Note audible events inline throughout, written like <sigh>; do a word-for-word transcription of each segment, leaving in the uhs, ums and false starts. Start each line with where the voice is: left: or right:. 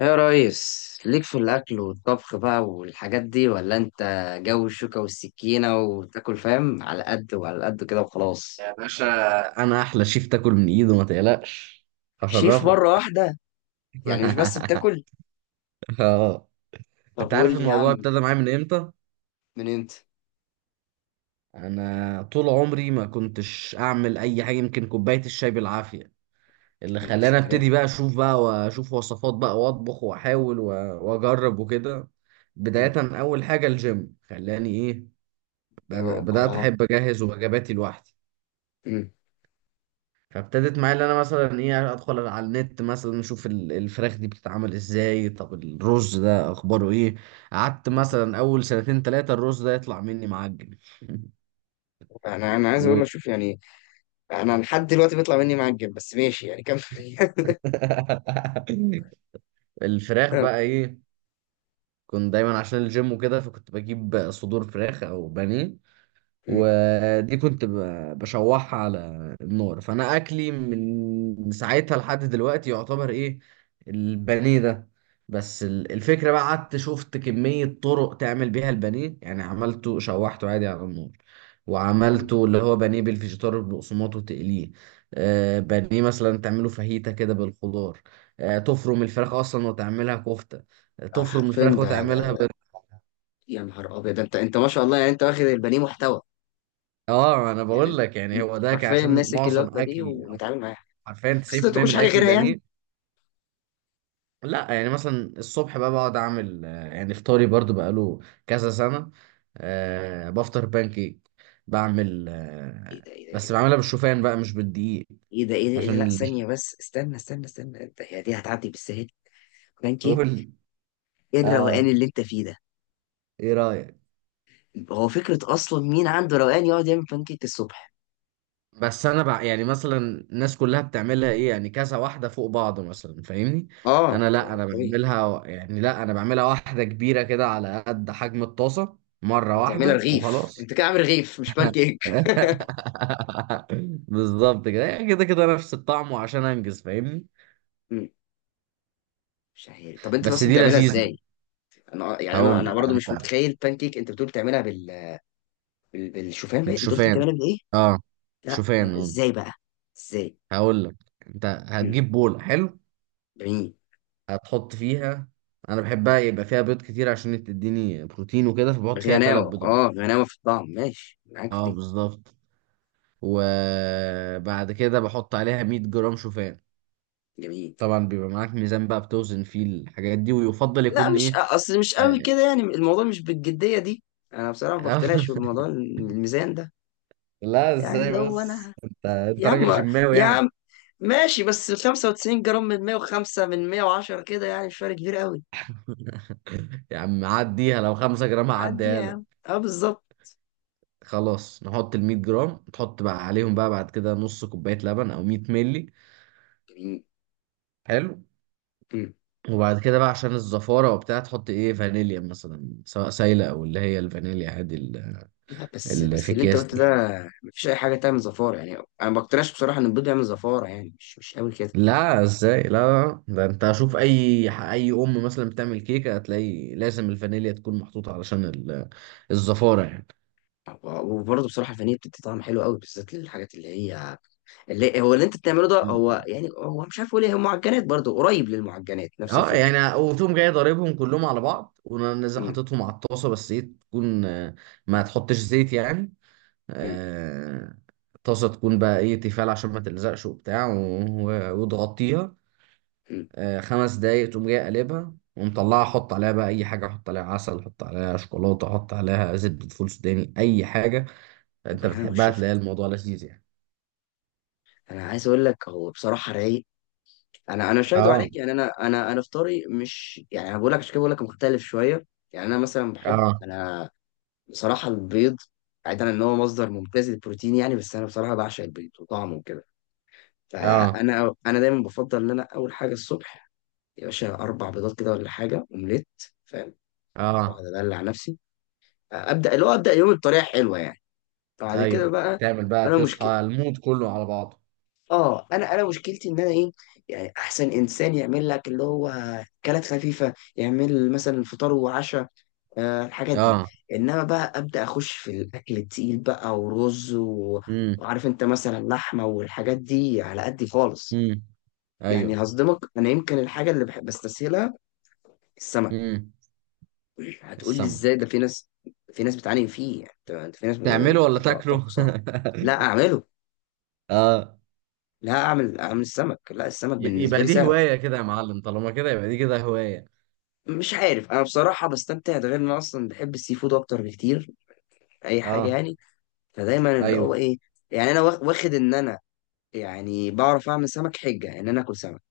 left: ايه يا ريس، ليك في الاكل والطبخ بقى والحاجات دي، ولا انت جو الشوكة والسكينة وتاكل فاهم على قد وعلى قد كده وخلاص؟
right: يا باشا، انا احلى شيف تاكل من ايده، ما تقلقش.
left: شيف مرة
right: هشرفك.
left: واحدة؟ يعني مش بس
right: <laughs>
left: بتاكل؟
right: اه.
left: طب
right: انت
left: قول
right: عارف
left: لي يا
right: الموضوع
left: عم،
right: ابتدى معايا من امتى؟
left: من انت؟
right: انا طول عمري ما كنتش اعمل اي حاجه، يمكن كوبايه الشاي بالعافيه. اللي
left: نفس
right: خلاني
left: الكلام.
right: ابتدي بقى اشوف بقى واشوف وصفات بقى واطبخ واحاول و- واجرب وكده.
left: أمم.
right: بدايه، اول حاجه الجيم خلاني ايه، بد-
left: اه
right: بدات
left: اه.
right: احب اجهز وجباتي لوحدي.
left: أمم.
right: فابتدت معايا ان انا مثلا ايه ادخل على النت، مثلا اشوف ال- الفراخ دي بتتعمل ازاي، طب الرز ده اخباره ايه. قعدت مثلا اول سنتين ثلاثة الرز ده يطلع مني معجن.
left: انا انا
right: <laughs>
left: عايز اقول
right: و...
left: لك، شوف يعني، انا لحد دلوقتي بيطلع مني معجب، بس ماشي يعني، كمل. <laughs>
right: <laughs> الفراخ
left: آه،
right: بقى ايه، كنت دايما عشان الجيم وكده فكنت بجيب صدور فراخ او بانيه،
left: أمم.
right: ودي كنت ب- بشوحها على النار. فانا اكلي من ساعتها لحد دلوقتي يعتبر ايه، البانيه ده. بس ال- الفكره بقى قعدت شفت كميه طرق تعمل بيها البانيه، يعني عملته شوحته عادي على النار،
left: أمم.
right: وعملته اللي هو بانيه بالفيجيتار والبقسماط وتقليه. آه بانيه مثلا تعمله فاهيتا كده بالخضار، آه تفرم الفراخ اصلا وتعملها كفته، آه،
left: آه،
right: تفرم
left: حرفيا
right: الفراخ
left: ده
right: وتعملها
left: ده
right: بال...
left: يا نهار ابيض، ده انت انت ما شاء الله، يعني انت واخد البانيه محتوى.
right: اه، انا
left: يعني
right: بقول
left: انت
right: لك يعني هو
left: انت
right: ده كان
left: حرفيا
right: عشان
left: ماسك الوجبه
right: معظم
left: دي
right: اكلي،
left: ومتعامل معاها.
right: حرفيا
left: بس ما
right: تسعين بالمية
left: تاكلش
right: من
left: حاجه
right: اكلي
left: غيرها يعني؟
right: بانيه. لا، يعني مثلا الصبح بقى بقعد اعمل، آه، يعني فطاري برضو بقاله كذا سنه. أه، بفطر بانكيك، بعمل
left: ايه
right: أه
left: ده ايه ده ايه
right: بس
left: ده،
right: بعملها بالشوفان بقى مش بالدقيق،
left: ايه ده, إيه ده؟ إيه ده؟
right: عشان
left: لا
right: ال-
left: ثانيه بس، استنى استنى استنى، انت هي دي هتعدي بالسهل؟
right: <laughs>
left: بانكيك؟
right: قول لي.
left: ايه الروقان اللي
right: اه.
left: انت فيه ده؟
right: ايه رايك؟
left: هو فكره اصلا مين عنده روقان يقعد يعمل بانكيك الصبح؟
right: بس انا بقى يعني مثلا الناس كلها بتعملها ايه يعني، كذا واحده فوق بعض مثلا، فاهمني؟
left: اه،
right: انا لا،
left: هو
right: انا
left: طبيعي.
right: بعملها و- يعني لا، انا بعملها واحده كبيره كده على قد حجم الطاسه، مره
left: وتعملها
right: واحده
left: رغيف؟
right: وخلاص.
left: انت كده عامل رغيف، مش بانكيك.
right: <laughs> بالظبط كده، يعني كده كده نفس الطعم، وعشان انجز، فاهمني؟
left: مم، مش عارف. طب انت
right: بس
left: اصلا
right: دي
left: بتعملها
right: لذيذه.
left: ازاي؟ انا آه، يعني انا
right: هقول
left: انا
right: لك
left: برضه مش
right: انت،
left: متخيل بانكيك. انت بتقول بتعملها بال... بال... بالشوفان؟ بقى انت قلت
right: بالشوفان.
left: بتعملها بايه؟
right: اه،
left: لا لا،
right: شوفان.
left: ازاي
right: آه.
left: بقى؟ ازاي؟
right: هقول لك. انت
left: مم،
right: هتجيب بوله حلو،
left: جميل.
right: هتحط فيها، انا بحبها يبقى فيها بيض كتير عشان تديني بروتين وكده، فبحط فيها تلات
left: بالغناوه،
right: بيضات.
left: اه، غناوه في الطعم، ماشي معاك في
right: اه،
left: دي.
right: بالظبط. وبعد كده بحط عليها مية جرام شوفان.
left: جميل.
right: طبعا بيبقى معاك ميزان بقى بتوزن فيه الحاجات دي، ويفضل
left: لا،
right: يكون
left: مش
right: ايه
left: اصل مش قوي
right: آه،
left: كده يعني، الموضوع مش بالجديه دي. انا بصراحه ما بقتنعش
right: <laughs>
left: بالموضوع الميزان ده.
right: لا،
left: يعني
right: ازاي؟
left: اللي هو
right: بس
left: انا،
right: انت انت
left: يا عم،
right: راجل جماوي
left: يا
right: يعني.
left: عم، ماشي، بس خمسة وتسعين جرام من مية وخمسة من مية وعشرة كده، يعني مش فرق كبير قوي.
right: <laughs> يا عم عديها، لو خمسة جرام
left: عدي يا
right: هعديها لك.
left: عم، اه بالظبط.
right: خلاص، نحط ال مية جرام، تحط بقى عليهم
left: جميل،
right: بقى بعد كده نص كوباية لبن او مية ملي.
left: جميل.
right: حلو.
left: مم.
right: وبعد كده بقى، عشان الزفارة وبتاع، تحط ايه فانيليا مثلا، سواء سايلة او اللي هي الفانيليا عادي ال-
left: لا بس
right: اللي
left: بس
right: في
left: اللي انت
right: اكياس
left: قلته ده،
right: دي.
left: مفيش اي حاجه تعمل زفاره يعني، انا ما بقتنعش بصراحه ان البيض يعمل زفاره يعني، مش مش قوي كده.
right: لا، ازاي؟ لا لا، لا. ده انت اشوف اي ح- اي ام مثلا بتعمل كيكة هتلاقي لازم الفانيليا تكون محطوطة علشان ال- الزفارة.
left: وبرضه بصراحه الفانيليا بتدي طعم حلو قوي، بالذات للحاجات اللي هي، اللي هو اللي انت بتعمله ده، هو
right: يعني
left: يعني هو مش عارف اقول ايه، هو معجنات برضه، قريب للمعجنات، نفس
right: اه
left: الفكره.
right: يعني، وتقوم جاي ضاربهم كلهم على بعض ونزل
left: امم.
right: حاططهم على الطاسه، بس ايه، تكون آه، ما تحطش زيت يعني.
left: امم.
right: آه، الطاسه تكون بقى ايه، تيفال، عشان ما تلزقش وبتاع، و- و- وتغطيها.
left: امم.
right: آه، خمس دقايق تقوم جاي قلبها ومطلعها، احط عليها بقى اي حاجه، احط عليها عسل، احط عليها شوكولاته، احط عليها زبده فول سوداني، اي حاجه انت
left: بالهنا
right: بتحبها،
left: والشفا.
right: تلاقي الموضوع لذيذ يعني.
left: انا عايز اقول لك، هو بصراحه رايق. انا انا مش هكدب
right: اه،
left: عليك يعني، انا انا انا فطاري مش يعني، انا بقول لك عشان كده بقول لك مختلف شويه. يعني انا مثلا بحب
right: اه،
left: انا، بصراحه البيض، بعيدا ان هو مصدر ممتاز للبروتين يعني، بس انا بصراحه بعشق البيض وطعمه وكده.
right: اه،
left: فانا انا دايما بفضل ان انا اول حاجه الصبح، يا باشا، اربع بيضات كده ولا حاجه اومليت، فاهم؟
right: اه،
left: واقعد ادلع نفسي، ابدا اللي هو ابدا يومي بطريقه حلوه يعني. بعد كده
right: ايوه.
left: بقى،
right: تعمل بقى
left: انا مشكلة،
right: تصحى المود كله على بعضه.
left: اه انا انا مشكلتي ان انا ايه، يعني احسن انسان يعمل لك اللي هو اكلات خفيفه، يعمل مثلا فطار وعشاء، آه الحاجات دي.
right: اه.
left: انما بقى ابدا اخش في الاكل التقيل بقى ورز و...
right: إمم.
left: وعارف انت مثلا لحمه والحاجات دي على قدي خالص.
right: امم. ايوه.
left: يعني هصدمك، انا يمكن الحاجه اللي بحب بستسهلها السمك.
right: امم.
left: هتقول لي
right: السمك؟
left: ازاي، ده في ناس، في ناس بتعاني فيه يعني، انت، أنت في ناس بتقول
right: تعمله ولا
left: لك لا، طب
right: تاكله؟
left: صح. لا اعمله.
right: <laughs> اه.
left: لا اعمل، اعمل السمك، لا السمك
right: ي-
left: بالنسبه
right: يبقى
left: لي
right: دي
left: سهل.
right: هواية كده يا معلم، طالما كده يبقى دي كده هواية.
left: مش عارف، انا بصراحه بستمتع، ده غير ان أنا اصلا بحب السي فود اكتر بكتير، اي حاجه
right: اه.
left: يعني. فدايما اللي هو
right: ايوه.
left: ايه، يعني انا واخ- واخد ان انا، يعني بعرف اعمل سمك، حجه ان انا اكل سمك.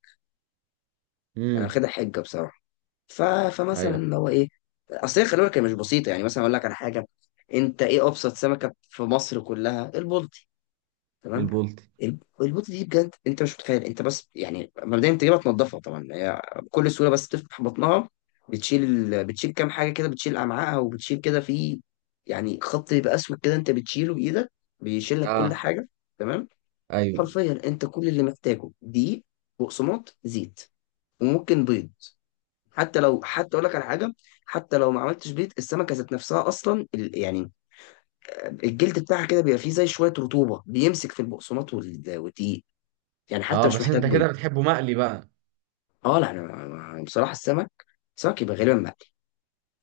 left: انا
right: امم.
left: واخدها حجه بصراحه. ف... فمثلا
right: ايوه.
left: اللي هو ايه. اصل هي خلي بالك، هي مش بسيطه يعني، مثلا اقول لك على حاجه. انت ايه ابسط سمكه في مصر كلها؟ البلطي، تمام.
right: البولتي.
left: الب- البوطه دي بجد انت مش متخيل، انت بس يعني مبدئيا بتجيبها تنضفها، طبعا هي بكل سهوله، بس تفتح بطنها، بتشيل ال... بتشيل كام حاجه كده، بتشيل امعائها وبتشيل كده في، يعني خط بيبقى اسود كده انت بتشيله بايدك، بيشيل لك كل
right: اه.
left: حاجه. تمام.
right: ايوه.
left: حرفيا انت كل اللي محتاجه دقيق، بقسماط، زيت، وممكن بيض. حتى لو، حتى اقول لك على حاجه، حتى لو ما عملتش بيض، السمكه ذات نفسها اصلا ال- يعني آه، الجلد بتاعها كده بيبقى فيه زي شويه رطوبه، بيمسك في البقسماط وال- والدقيق، يعني حتى
right: اه.
left: مش
right: بس
left: محتاج
right: انت
left: بيض.
right: كده بتحبه مقلي بقى.
left: اه لا انا، أنا بصراحه السمك، سمك يبقى غالبا مقلي.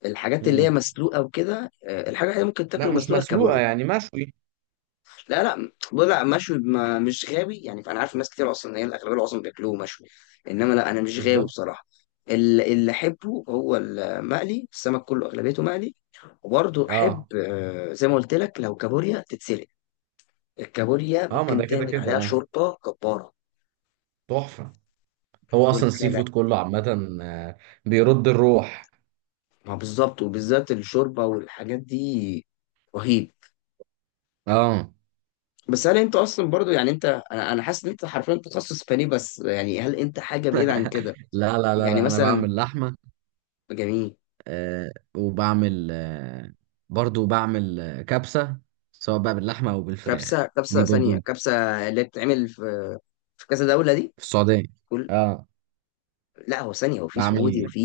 left: الحاجات اللي هي
right: امم.
left: مسلوقه وكده، آه، الحاجه اللي ممكن
right: لا،
left: تاكله
right: مش
left: مسلوقه
right: مسلوقة،
left: الكابوريا.
right: يعني مشوي.
left: لا لا، بقول لا مشوي، ما مش غاوي يعني. فانا عارف ناس كتير، اصلا ان هي الاغلبيه العظمى بياكلوه مشوي، انما لا انا مش غاوي
right: بالظبط.
left: بصراحه. ال- اللي احبه هو المقلي، السمك كله اغلبيته مقلي. وبرضه احب
right: اه.
left: آه، زي ما قلت لك، لو كابوريا تتسلق، الكابوريا
right: اه، ما
left: ممكن
right: ده كده
left: تعمل
right: كده.
left: عليها
right: اه،
left: شوربه جباره.
right: تحفة. هو
left: بقول
right: اصلا
left: لك لا
right: السي
left: لا،
right: فود كله عامة، آه، بيرد الروح.
left: ما بالظبط، وبالذات الشوربه والحاجات دي، رهيب.
right: اه.
left: بس هل انت اصلا برضو يعني، انت، انا انا حاسس ان انت حرفيا تخصص فني، بس يعني هل انت حاجه بعيد عن كده؟
right: لا لا لا
left: يعني
right: لا، انا
left: مثلا.
right: بعمل لحمة،
left: جميل.
right: آه، وبعمل آه، برضو بعمل آه، كبسة، سواء بقى باللحمة أو بالفراخ.
left: كبسه،
right: دي
left: كبسه ثانيه،
right: برضو
left: كبسه؟ اللي بتتعمل في، في كذا دوله دي؟
right: في السعودية.
left: كل،
right: اه،
left: لا هو ثانيه، وفي سعودي،
right: بعمل.
left: وفي،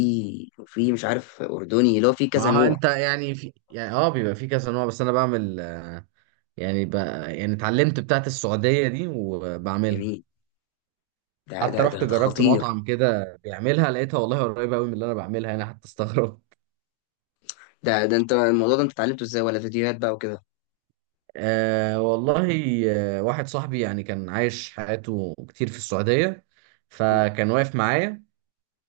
left: وفي مش عارف اردني، اللي هو في كذا
right: ما هو
left: نوع.
right: انت يعني في، يعني اه، بيبقى في كذا نوع، بس انا بعمل آه، يعني ب... يعني اتعلمت بتاعت السعودية دي وبعملها.
left: جميل. ده
right: حتى
left: ده
right: رحت
left: ده, ده
right: جربت
left: خطير.
right: مطعم كده بيعملها، لقيتها والله قريبة قوي من اللي انا بعملها، انا حتى استغربت.
left: ده ده انت الموضوع ده انت اتعلمته ازاي؟ ولا فيديوهات بقى وكده؟
right: آه والله. آه واحد صاحبي يعني كان عايش حياته كتير في السعودية،
left: م-
right: فكان واقف معايا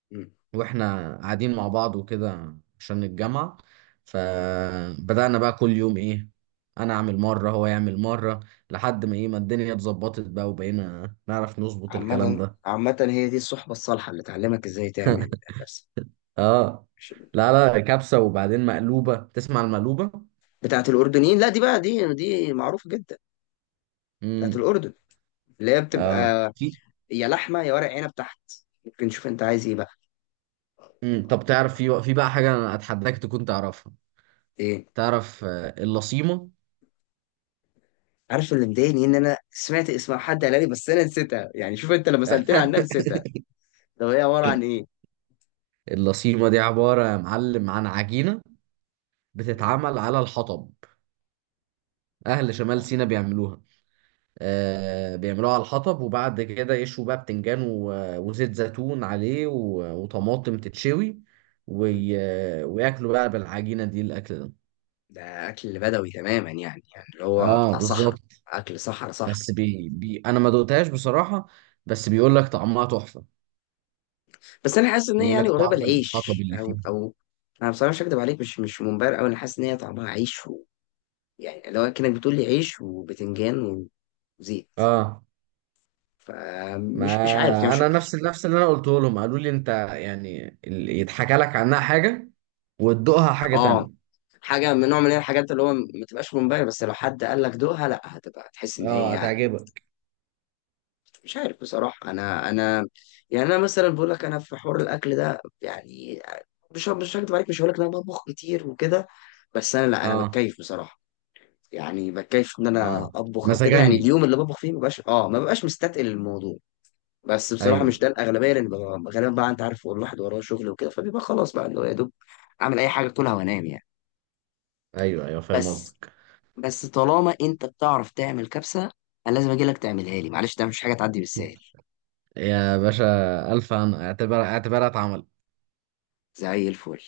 left: م-
right: واحنا قاعدين مع بعض وكده عشان الجامعة،
left: م.
right: فبدأنا بقى كل يوم ايه، انا اعمل مرة هو يعمل مرة، لحد ما ايه ما الدنيا اتظبطت بقى وبقينا نعرف نظبط الكلام
left: عامة،
right: ده.
left: عامة، هي دي الصحبة الصالحة اللي تعلمك ازاي تعمل نفسك.
right: اه.
left: مش
right: لا لا، كبسة، وبعدين مقلوبة. تسمع المقلوبة؟
left: بتاعت الأردنيين؟ لا دي بقى، دي دي معروفة جدا، بتاعت
right: امم.
left: الأردن، اللي هي
right: اه،
left: بتبقى
right: في.
left: يا لحمة يا ورق عنب تحت. ممكن نشوف انت عايز ايه بقى.
right: امم. طب تعرف في في بقى حاجة انا اتحداك تكون تعرفها.
left: ايه؟
right: تعرف آه، اللصيمة؟
left: عارف، اللي مضايقني ان انا سمعت اسم حد قالها لي، بس انا نسيتها يعني. شوف انت لما سألتني عنها
right: <laughs>
left: نسيتها. طب هي عبارة عن ايه؟
right: اللصيمة دي عبارة يا معلم عن عجينة
left: جميل.
right: بتتعمل على الحطب، أهل شمال سيناء بيعملوها. آه، بيعملوها على الحطب، وبعد كده يشوا بقى بتنجان و- وزيت زيتون عليه و- وطماطم تتشوي، وي- وياكلوا بقى بالعجينة دي الأكل ده.
left: ده أكل بدوي تماما يعني، يعني اللي هو
right: اه،
left: بتاع صحراء.
right: بالظبط.
left: أكل صحراء صحراء.
right: بس بي... بي... انا ما دقتهاش بصراحة، بس بيقول لك طعمها تحفة،
left: بس انا حاسس ان هي
right: بيقول
left: يعني
right: لك
left: قريبه
right: طعم الحطب
left: العيش،
right: اللي
left: او
right: فيها.
left: او، انا بصراحه مش هكدب عليك، مش مش منبهر قوي. انا حاسس ان هي طعمها عيش و... يعني لو كانك بتقول لي عيش وبتنجان وزيت،
right: اه،
left: فمش مش عارف يعني،
right: ما
left: مش
right: انا نفس نفس اللي انا قلته لهم، قالوا لي انت يعني ال- يتحكى لك عنها حاجة وتدوقها حاجة
left: اه.
right: تانية.
left: حاجه من نوع من الحاجات اللي هو ما تبقاش منبهر، بس لو حد قال لك دوقها، لا هتبقى هتحس ان هي
right: اه،
left: يعني.
right: هتعجبك.
left: مش عارف بصراحه، انا انا يعني انا مثلا بقول لك، انا في حوار الاكل ده يعني، مش مش هكدب عليك، مش هقول لك ان انا بطبخ كتير وكده. بس انا لا انا
right: اه.
left: بتكيف بصراحه، يعني بكيف ان انا
right: اه،
left: اطبخ او كده يعني،
right: مزاجنجي.
left: اليوم اللي بطبخ فيه مبقاش اه، ما ببقاش مستتقل الموضوع. بس بصراحه مش
right: ايوه.
left: ده الاغلبيه، لان ببقى- غالبا بقى انت عارف الواحد وراه شغل وكده، فبيبقى خلاص بقى اللي هو يا دوب اعمل اي حاجه كلها وانام يعني.
right: ايوه. ايوه، فاهم
left: بس،
right: قصدك.
left: بس طالما انت بتعرف تعمل كبسه، انا لازم اجي لك تعملها لي معلش، ده مش حاجه تعدي بالسهل.
right: يا باشا، الف، انا اعتبر اعتبرها اتعملت.
left: زي الفل.